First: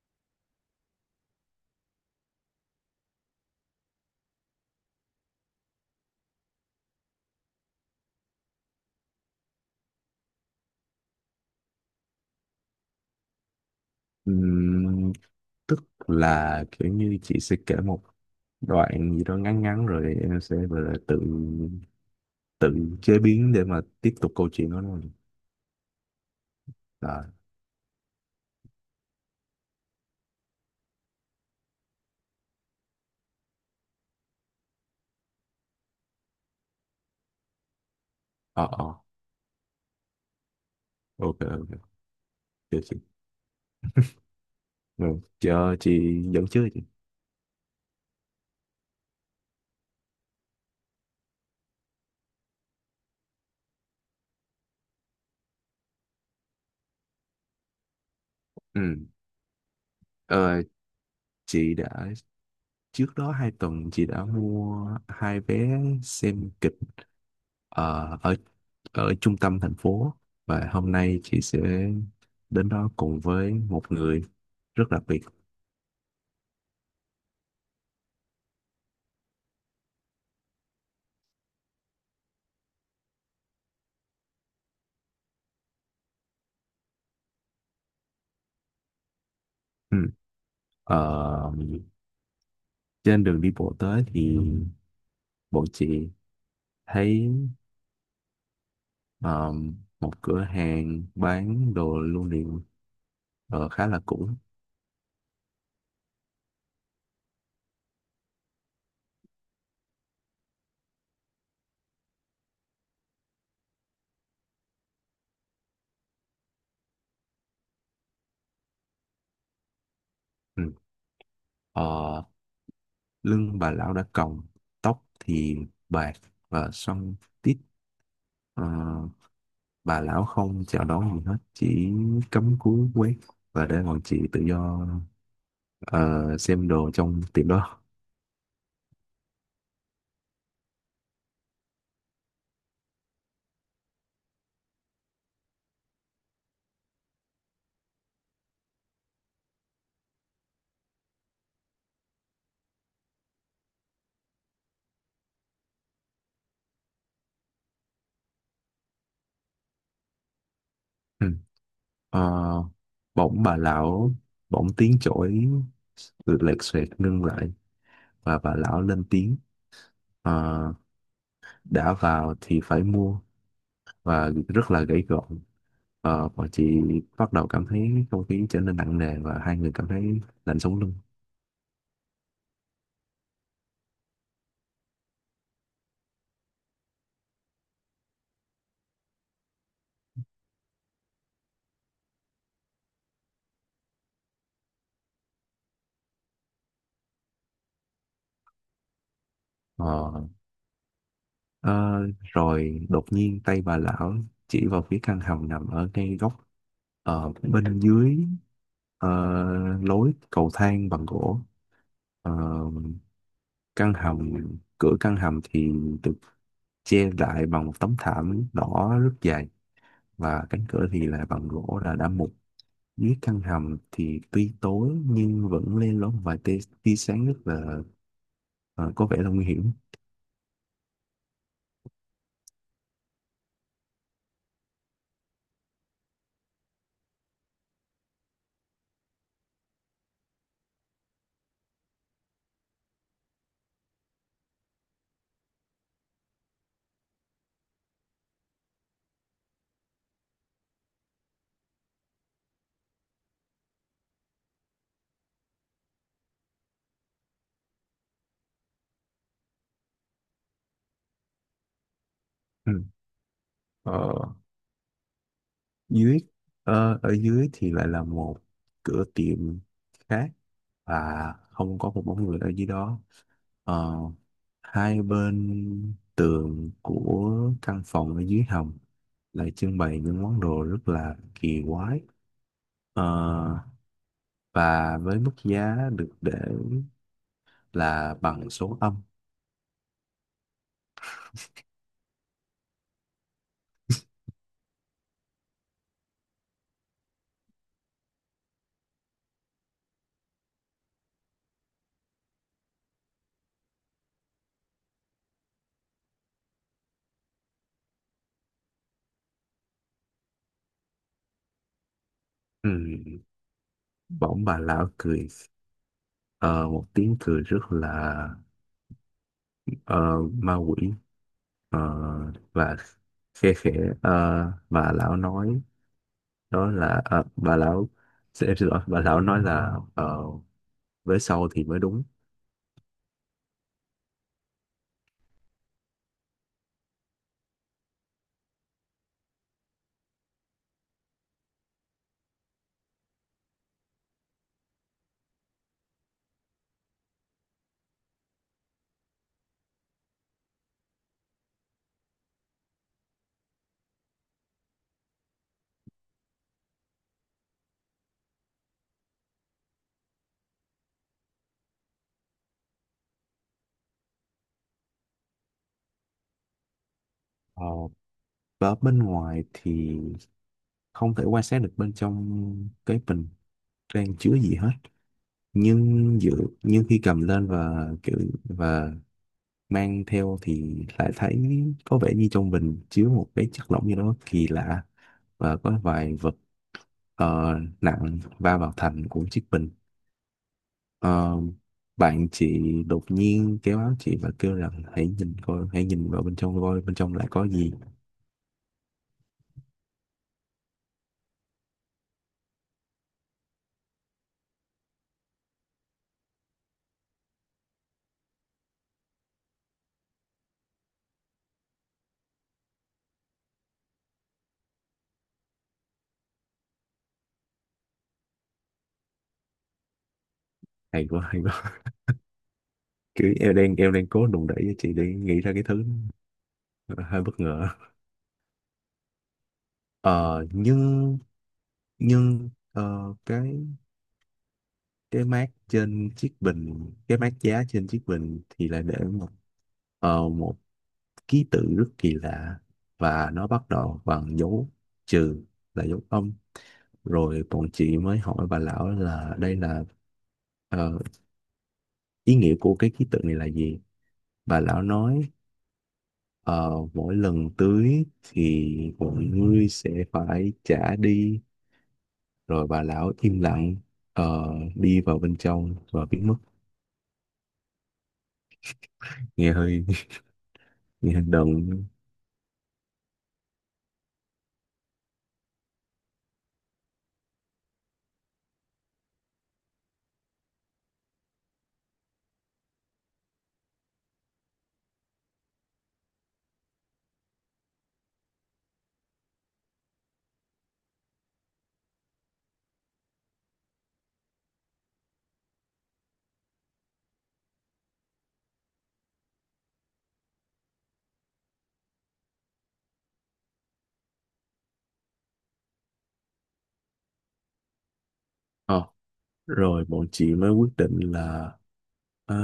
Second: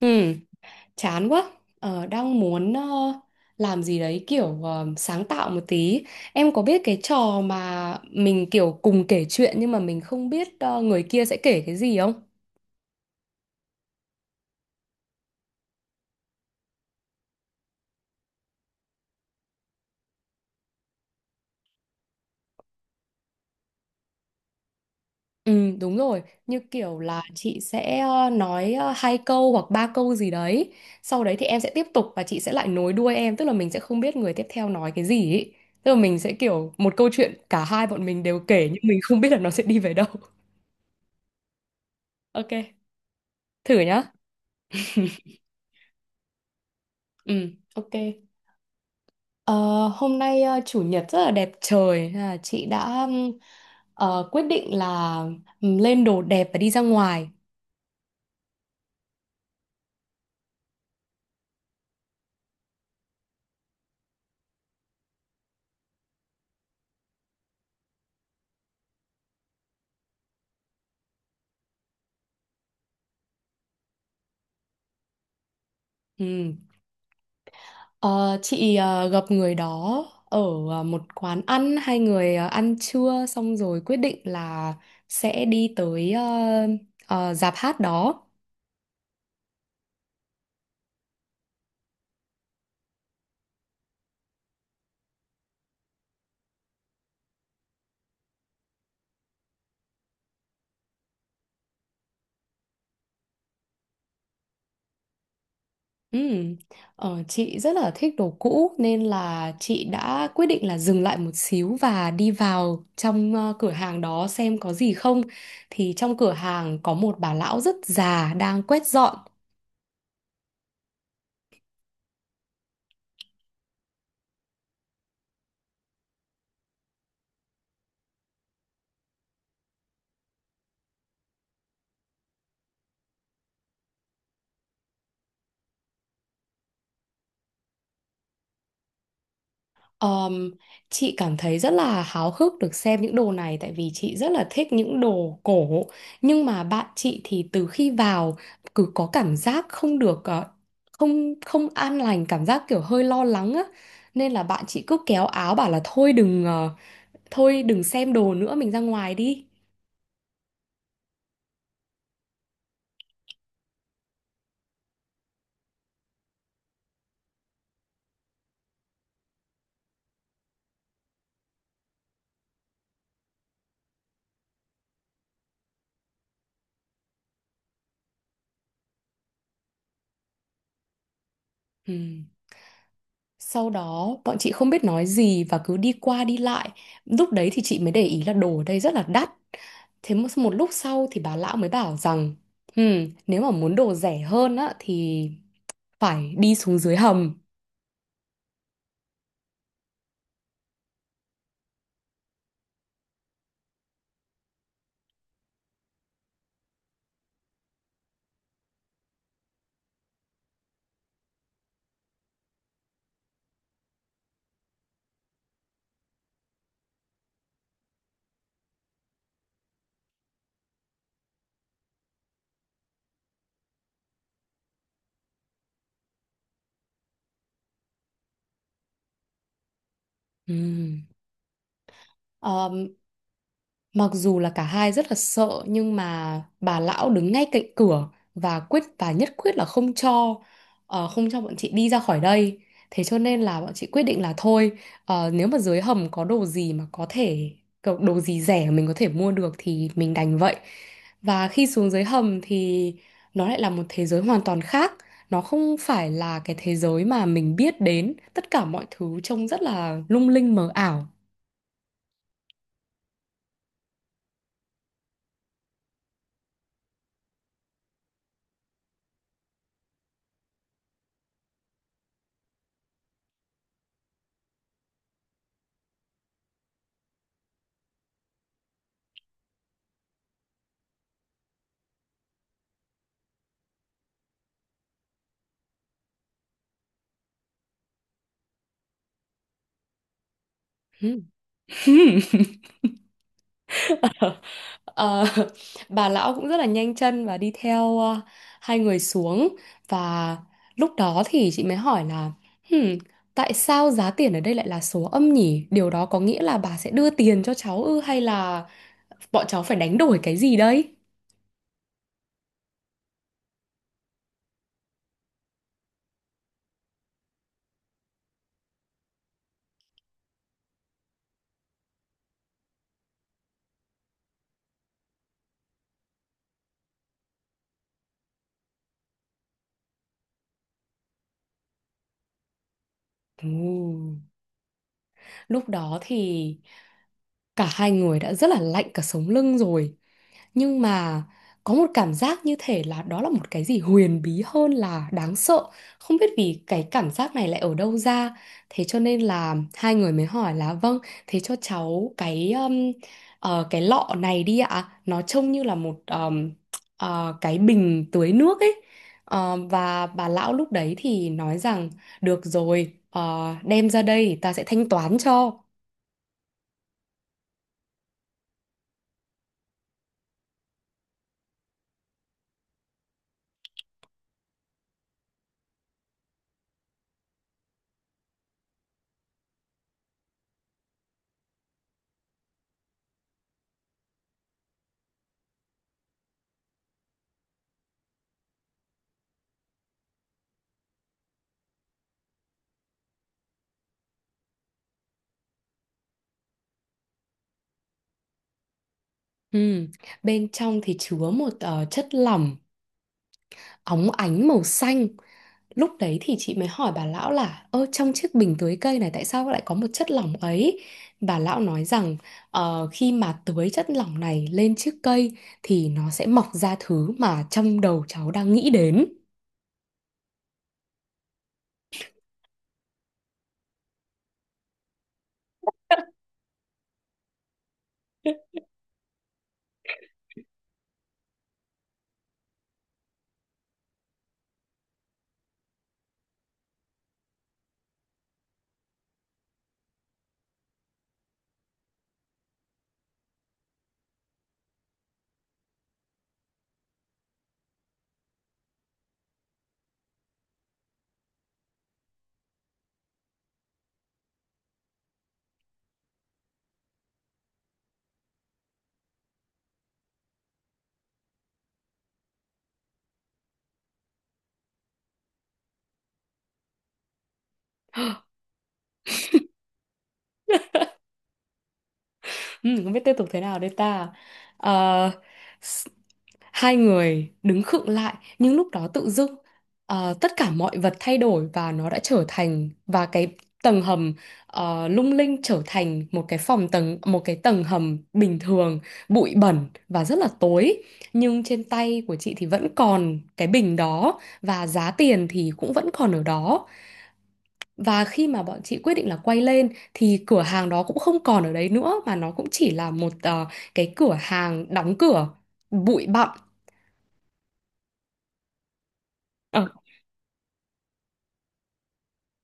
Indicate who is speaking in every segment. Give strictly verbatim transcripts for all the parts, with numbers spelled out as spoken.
Speaker 1: Ừ, chán quá. Ờ, đang muốn ờ, làm gì đấy kiểu ờ, sáng tạo một tí. Em có biết cái trò mà mình kiểu cùng kể chuyện nhưng mà mình không biết ờ, người kia sẽ kể cái gì không?
Speaker 2: Ừm, Tức là kiểu như chị sẽ kể một đoạn gì đó ngắn ngắn rồi em sẽ gọi là tự tự chế biến để mà tiếp tục câu chuyện đó luôn
Speaker 1: Ừ, đúng rồi. Như kiểu là
Speaker 2: là.
Speaker 1: chị sẽ ờ, nói ờ, hai câu hoặc ba câu gì đấy. Sau đấy thì em sẽ tiếp tục và chị sẽ lại nối đuôi em. Tức là mình sẽ không biết người tiếp theo nói cái gì ấy. Tức là mình sẽ kiểu một câu chuyện cả hai bọn mình đều kể
Speaker 2: ờ
Speaker 1: nhưng
Speaker 2: ờ
Speaker 1: mình không biết là nó sẽ đi về đâu.
Speaker 2: ok ok,
Speaker 1: Ok,
Speaker 2: được chị.
Speaker 1: thử nhá.
Speaker 2: Ừ, chờ chị dẫn trước chị.
Speaker 1: Ừ, ok. Ờ, hôm nay ờ, chủ nhật rất là đẹp trời. Thế là chị đã ừm, ờ, quyết định là ừm, lên đồ đẹp và đi ra ngoài.
Speaker 2: Ừ. ờ, chị đã trước đó hai tuần chị đã mua hai vé xem kịch ờ, ở ở trung tâm thành phố, và hôm nay chị sẽ đến đó cùng với một người rất đặc biệt.
Speaker 1: Ừm. Ờ, chị ờ, gặp người đó ở ờ, một quán ăn, hai người ờ, ăn trưa xong rồi quyết định là sẽ đi tới ờ, ờ, dạp hát đó.
Speaker 2: Ừ. Ờ, Trên đường đi bộ tới thì bọn chị thấy ờ, một cửa hàng bán đồ lưu niệm, ờ, khá là cũ.
Speaker 1: Ừm. Ờ, chị rất là thích đồ cũ nên là chị đã quyết định là dừng lại một xíu và đi vào trong ờ, cửa hàng đó xem có gì không. Thì trong cửa hàng có một bà lão rất già đang quét dọn.
Speaker 2: Ừ. Ờ, Lưng bà lão đã còng, tóc thì bạc và xoăn tít. Ờ, bà lão không chào đón gì hết, chỉ cắm cúi quét và để bọn chị tự do ờ, xem đồ trong tiệm đó.
Speaker 1: Ờm, chị cảm thấy rất là háo hức được xem những đồ này tại vì chị rất là thích những đồ cổ, nhưng mà bạn chị thì từ khi vào cứ có cảm giác không được ờ, không không an lành, cảm giác kiểu hơi lo lắng á, nên là bạn chị cứ kéo áo bảo là thôi đừng ờ, thôi đừng xem đồ nữa mình ra ngoài đi.
Speaker 2: Ừ. Ờ, bỗng bà lão bỗng tiếng chổi lệch xoẹt ngưng lại và bà lão lên tiếng. Ờ, đã vào thì phải mua, và rất là gãy gọn. Ờ, bọn chị bắt đầu cảm thấy không khí trở nên nặng nề và hai người cảm thấy lạnh sống lưng.
Speaker 1: Ừ. Sau đó bọn chị không biết nói gì và cứ đi qua đi lại. Lúc đấy thì chị mới để ý là đồ ở đây rất là đắt. Thế một, một lúc sau thì bà lão mới bảo rằng: "Ừm, nếu mà muốn đồ rẻ hơn á thì phải đi xuống dưới hầm."
Speaker 2: Ờ, ờ, Rồi đột nhiên tay bà lão chỉ vào phía căn hầm nằm ở ngay góc, ờ, bên dưới ờ, lối cầu thang bằng gỗ. Ờ, căn hầm cửa căn hầm thì được che lại bằng một tấm thảm đỏ rất dày, và cánh cửa thì là bằng gỗ là đã mục. Dưới căn hầm thì tuy tối nhưng vẫn lên lóm vài tia, tia sáng, rất là ờ, có vẻ là nguy hiểm.
Speaker 1: Ừm. Mặc dù là cả hai rất là sợ nhưng mà bà lão đứng ngay cạnh cửa và quyết và nhất quyết là không cho ờ, không cho bọn chị đi ra khỏi đây. Thế cho nên là bọn chị quyết định là thôi, ờ, nếu mà dưới hầm có đồ gì mà có thể có đồ gì rẻ mình có thể mua được thì mình đành vậy. Và khi xuống dưới hầm thì nó lại là một thế giới hoàn toàn khác. Nó không phải là cái thế giới mà mình biết đến. Tất cả mọi thứ trông rất là lung linh mờ ảo.
Speaker 2: Ừ. ờ, dưới ờ, ở dưới thì lại là một cửa tiệm khác, và không có một bóng người ở dưới đó. Ờ, Hai bên tường của căn phòng ở dưới hầm lại trưng bày những món đồ rất là kỳ quái, Ờ, và với mức giá được để là bằng số âm.
Speaker 1: Ừ. Ờ, bà lão cũng rất là nhanh chân và đi theo ờ, hai người xuống, và lúc đó thì chị mới hỏi là: "Hmm, tại sao giá tiền ở đây lại là số âm nhỉ? Điều đó có nghĩa là bà sẽ đưa tiền cho cháu ư hay là bọn cháu phải đánh đổi cái gì đây?"
Speaker 2: Ừ. Bỗng bà lão cười ờ, một tiếng cười rất là ờ, ma quỷ, ờ, và khe khẽ. ờ, bà lão nói đó là ờ, bà lão xin- em xin lỗi, bà lão nói là ờ, với sau thì mới đúng.
Speaker 1: Ồ, lúc đó thì cả hai người đã rất là lạnh cả sống lưng rồi, nhưng mà có một cảm giác như thể là đó là một cái gì huyền bí hơn là đáng sợ, không biết vì cái cảm giác này lại ở đâu ra, thế cho nên là hai người mới hỏi là: "Vâng, thế cho cháu cái um, ờ, cái lọ này đi ạ, nó trông như là một um, ờ, cái bình tưới nước ấy." Ờ, và bà lão lúc đấy thì nói rằng được rồi, ờ, đem ra đây ta sẽ thanh toán cho.
Speaker 2: Ờ, và bên ngoài thì không thể quan sát được bên trong cái bình đang chứa gì hết, nhưng dự nhưng khi cầm lên và kiểu và mang theo thì lại thấy có vẻ như trong bình chứa một cái chất lỏng gì đó kỳ lạ, và có vài vật ờ, nặng va vào thành của chiếc bình. Ờ, Bạn chị đột nhiên kéo áo chị và kêu rằng hãy nhìn coi, hãy nhìn vào bên trong coi bên trong lại có gì.
Speaker 1: Ừ, bên trong thì chứa một ờ, chất lỏng óng ánh màu xanh. Lúc đấy thì chị mới hỏi bà lão là ơ trong chiếc bình tưới cây này tại sao lại có một chất lỏng ấy. Bà lão nói rằng: "Ờ, khi mà tưới chất lỏng này lên chiếc cây thì nó sẽ mọc ra thứ mà trong đầu cháu đang nghĩ đến."
Speaker 2: Hay quá, hay quá. Kiểu em đang em đang cố đùn đẩy cho chị để nghĩ ra cái thứ hơi bất ngờ. Ờ, nhưng nhưng ờ, cái cái mác trên chiếc bình, cái mác giá trên chiếc bình thì lại để một ờ, một ký tự rất kỳ lạ, và nó bắt đầu bằng dấu trừ, là dấu âm. Rồi bọn chị mới hỏi bà lão là đây là ờ, ý nghĩa của cái ký tự này là gì. Bà lão nói ờ, mỗi lần tưới thì mọi người sẽ phải trả đi. Rồi bà lão im lặng, ờ, đi vào bên trong và biến mất. Nghe hơi nghe hơi đần.
Speaker 1: Ừ, không biết tiếp tục thế nào đây ta. Ờ, s- hai người đứng khựng lại, nhưng lúc đó tự dưng ờ, tất cả mọi vật thay đổi và nó đã trở thành và cái tầng hầm ờ, lung linh trở thành một cái phòng tầng một cái tầng hầm bình thường, bụi bẩn và rất là tối. Nhưng trên tay của chị thì vẫn còn cái bình đó và giá tiền thì cũng vẫn còn ở đó. Và khi mà bọn chị quyết định là quay lên thì cửa hàng đó cũng không còn ở đấy nữa, mà nó cũng chỉ là một ờ, cái cửa hàng đóng cửa bụi bặm.
Speaker 2: Ờ,
Speaker 1: Ờ,
Speaker 2: Rồi bọn chị mới quyết định là ờ,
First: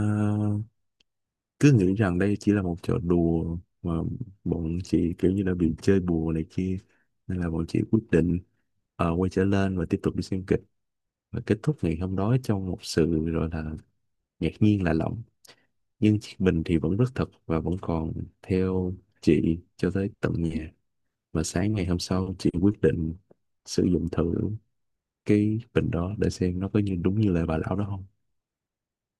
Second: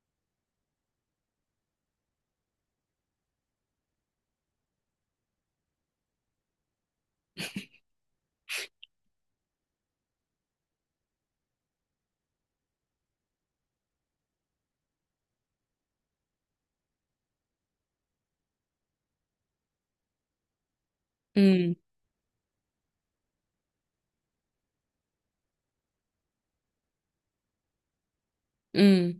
Speaker 2: cứ nghĩ rằng đây chỉ là một trò đùa mà bọn chị kiểu như là bị chơi bùa này kia, nên là bọn chị quyết định ờ, quay trở lên và tiếp tục đi xem kịch, và kết thúc ngày hôm đó trong một sự gọi là ngạc nhiên lạ lẫm. Nhưng chiếc bình thì vẫn rất thật và vẫn còn theo chị cho tới tận nhà, và sáng
Speaker 1: ừ,
Speaker 2: ngày hôm sau chị quyết định sử dụng thử cái bình đó để xem nó có như đúng như lời bà lão đó không.
Speaker 1: ừ.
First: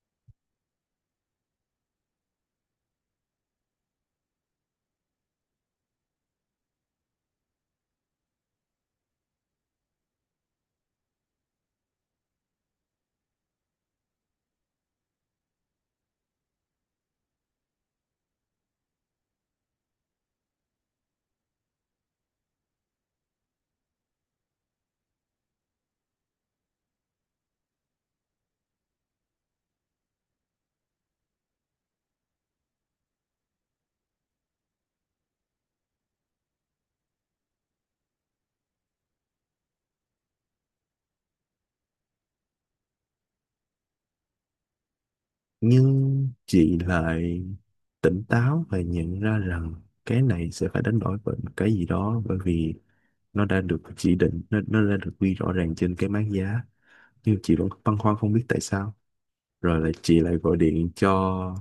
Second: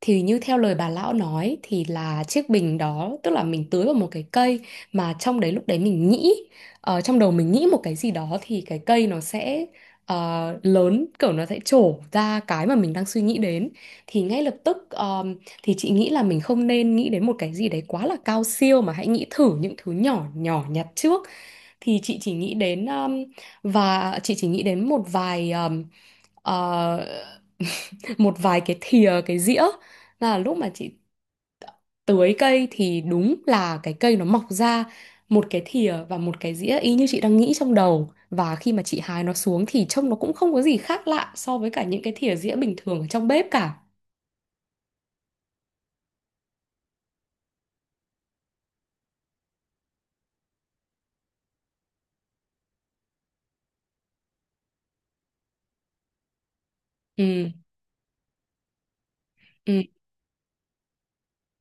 Speaker 1: Thì như theo lời bà lão nói thì là chiếc bình đó tức là mình tưới vào một cái cây mà trong đấy lúc đấy mình nghĩ, ờ, trong đầu mình nghĩ một cái gì đó thì cái cây nó sẽ ờ, lớn, kiểu nó sẽ trổ ra cái mà mình đang suy nghĩ đến. Thì ngay lập tức ờm, thì chị nghĩ là mình không nên nghĩ đến một cái gì đấy quá là cao siêu mà hãy nghĩ thử những thứ nhỏ nhỏ nhặt trước. Thì chị chỉ nghĩ đến um, và chị chỉ nghĩ đến một vài um, ờ, một vài cái thìa cái dĩa. Là lúc mà chị tưới cây thì đúng là cái cây nó mọc ra một cái thìa và một cái dĩa y như chị đang nghĩ trong đầu, và khi mà chị hái nó xuống thì trông nó cũng không có gì khác lạ so với cả những cái thìa dĩa bình thường ở trong bếp cả.
Speaker 2: Nhưng chị lại tỉnh táo và nhận ra rằng cái này sẽ phải đánh đổi bởi một cái gì đó, bởi vì nó đã được chỉ định, nó, nó đã được ghi rõ ràng trên cái mác giá. Nhưng
Speaker 1: Ừ,
Speaker 2: chị vẫn băn khoăn không biết tại sao. Rồi
Speaker 1: ừ,
Speaker 2: là chị lại gọi điện cho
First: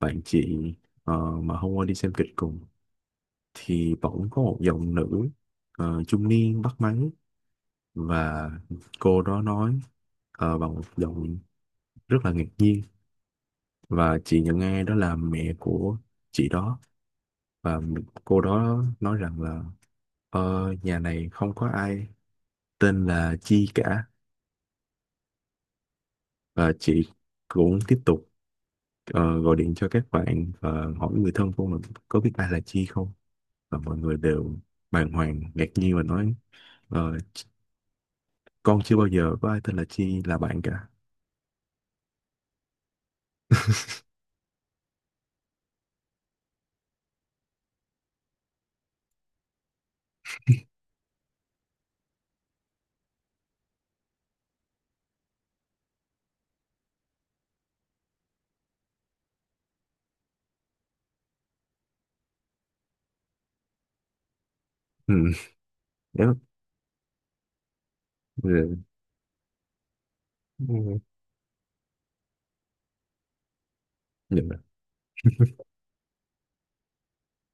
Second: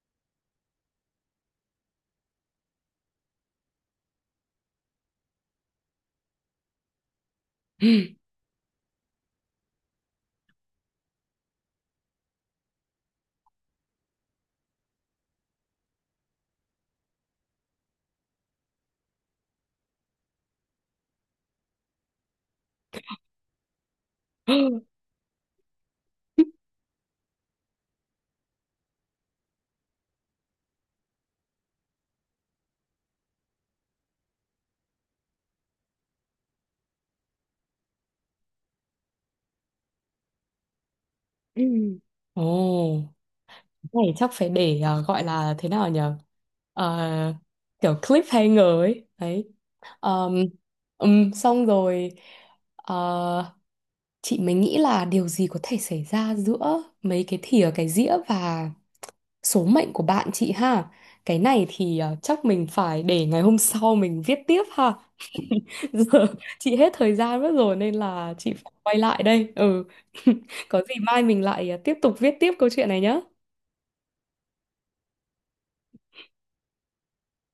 Speaker 2: bạn chị ờ, mà hôm qua đi xem kịch cùng, thì bỗng có một giọng nữ ờ, trung niên bắt máy, và cô đó nói ờ, bằng một giọng rất là ngạc nhiên, và chị nhận nghe đó là mẹ của chị đó. Và cô đó nói rằng là ờ, nhà này không có ai tên là Chi cả.
Speaker 1: ừ.
Speaker 2: Và chị cũng tiếp tục ờ, gọi điện cho các bạn và hỏi người thân của mình có biết ai là Chi không. Và mọi người đều bàng hoàng ngạc nhiên và nói ờ, con chưa bao giờ có ai tên là Chi là bạn cả.
Speaker 1: Ừ. Ồ, này chắc phải để ờ, gọi là thế nào nhở. Ờ, kiểu cliffhanger ấy đấy. Ờm, ừm, xong rồi, ờ, chị mới nghĩ là điều gì có thể xảy ra giữa mấy cái thìa cái dĩa và số mệnh của bạn chị ha. Cái này thì ờ, chắc mình phải để ngày hôm sau mình viết tiếp ha.
Speaker 2: Ừ,
Speaker 1: Giờ
Speaker 2: đó,
Speaker 1: chị hết thời gian mất rồi nên là chị phải
Speaker 2: ừ,
Speaker 1: quay lại đây. Ừ, có gì mai mình lại ờ, tiếp tục viết tiếp câu chuyện này nhá.
Speaker 2: ừ.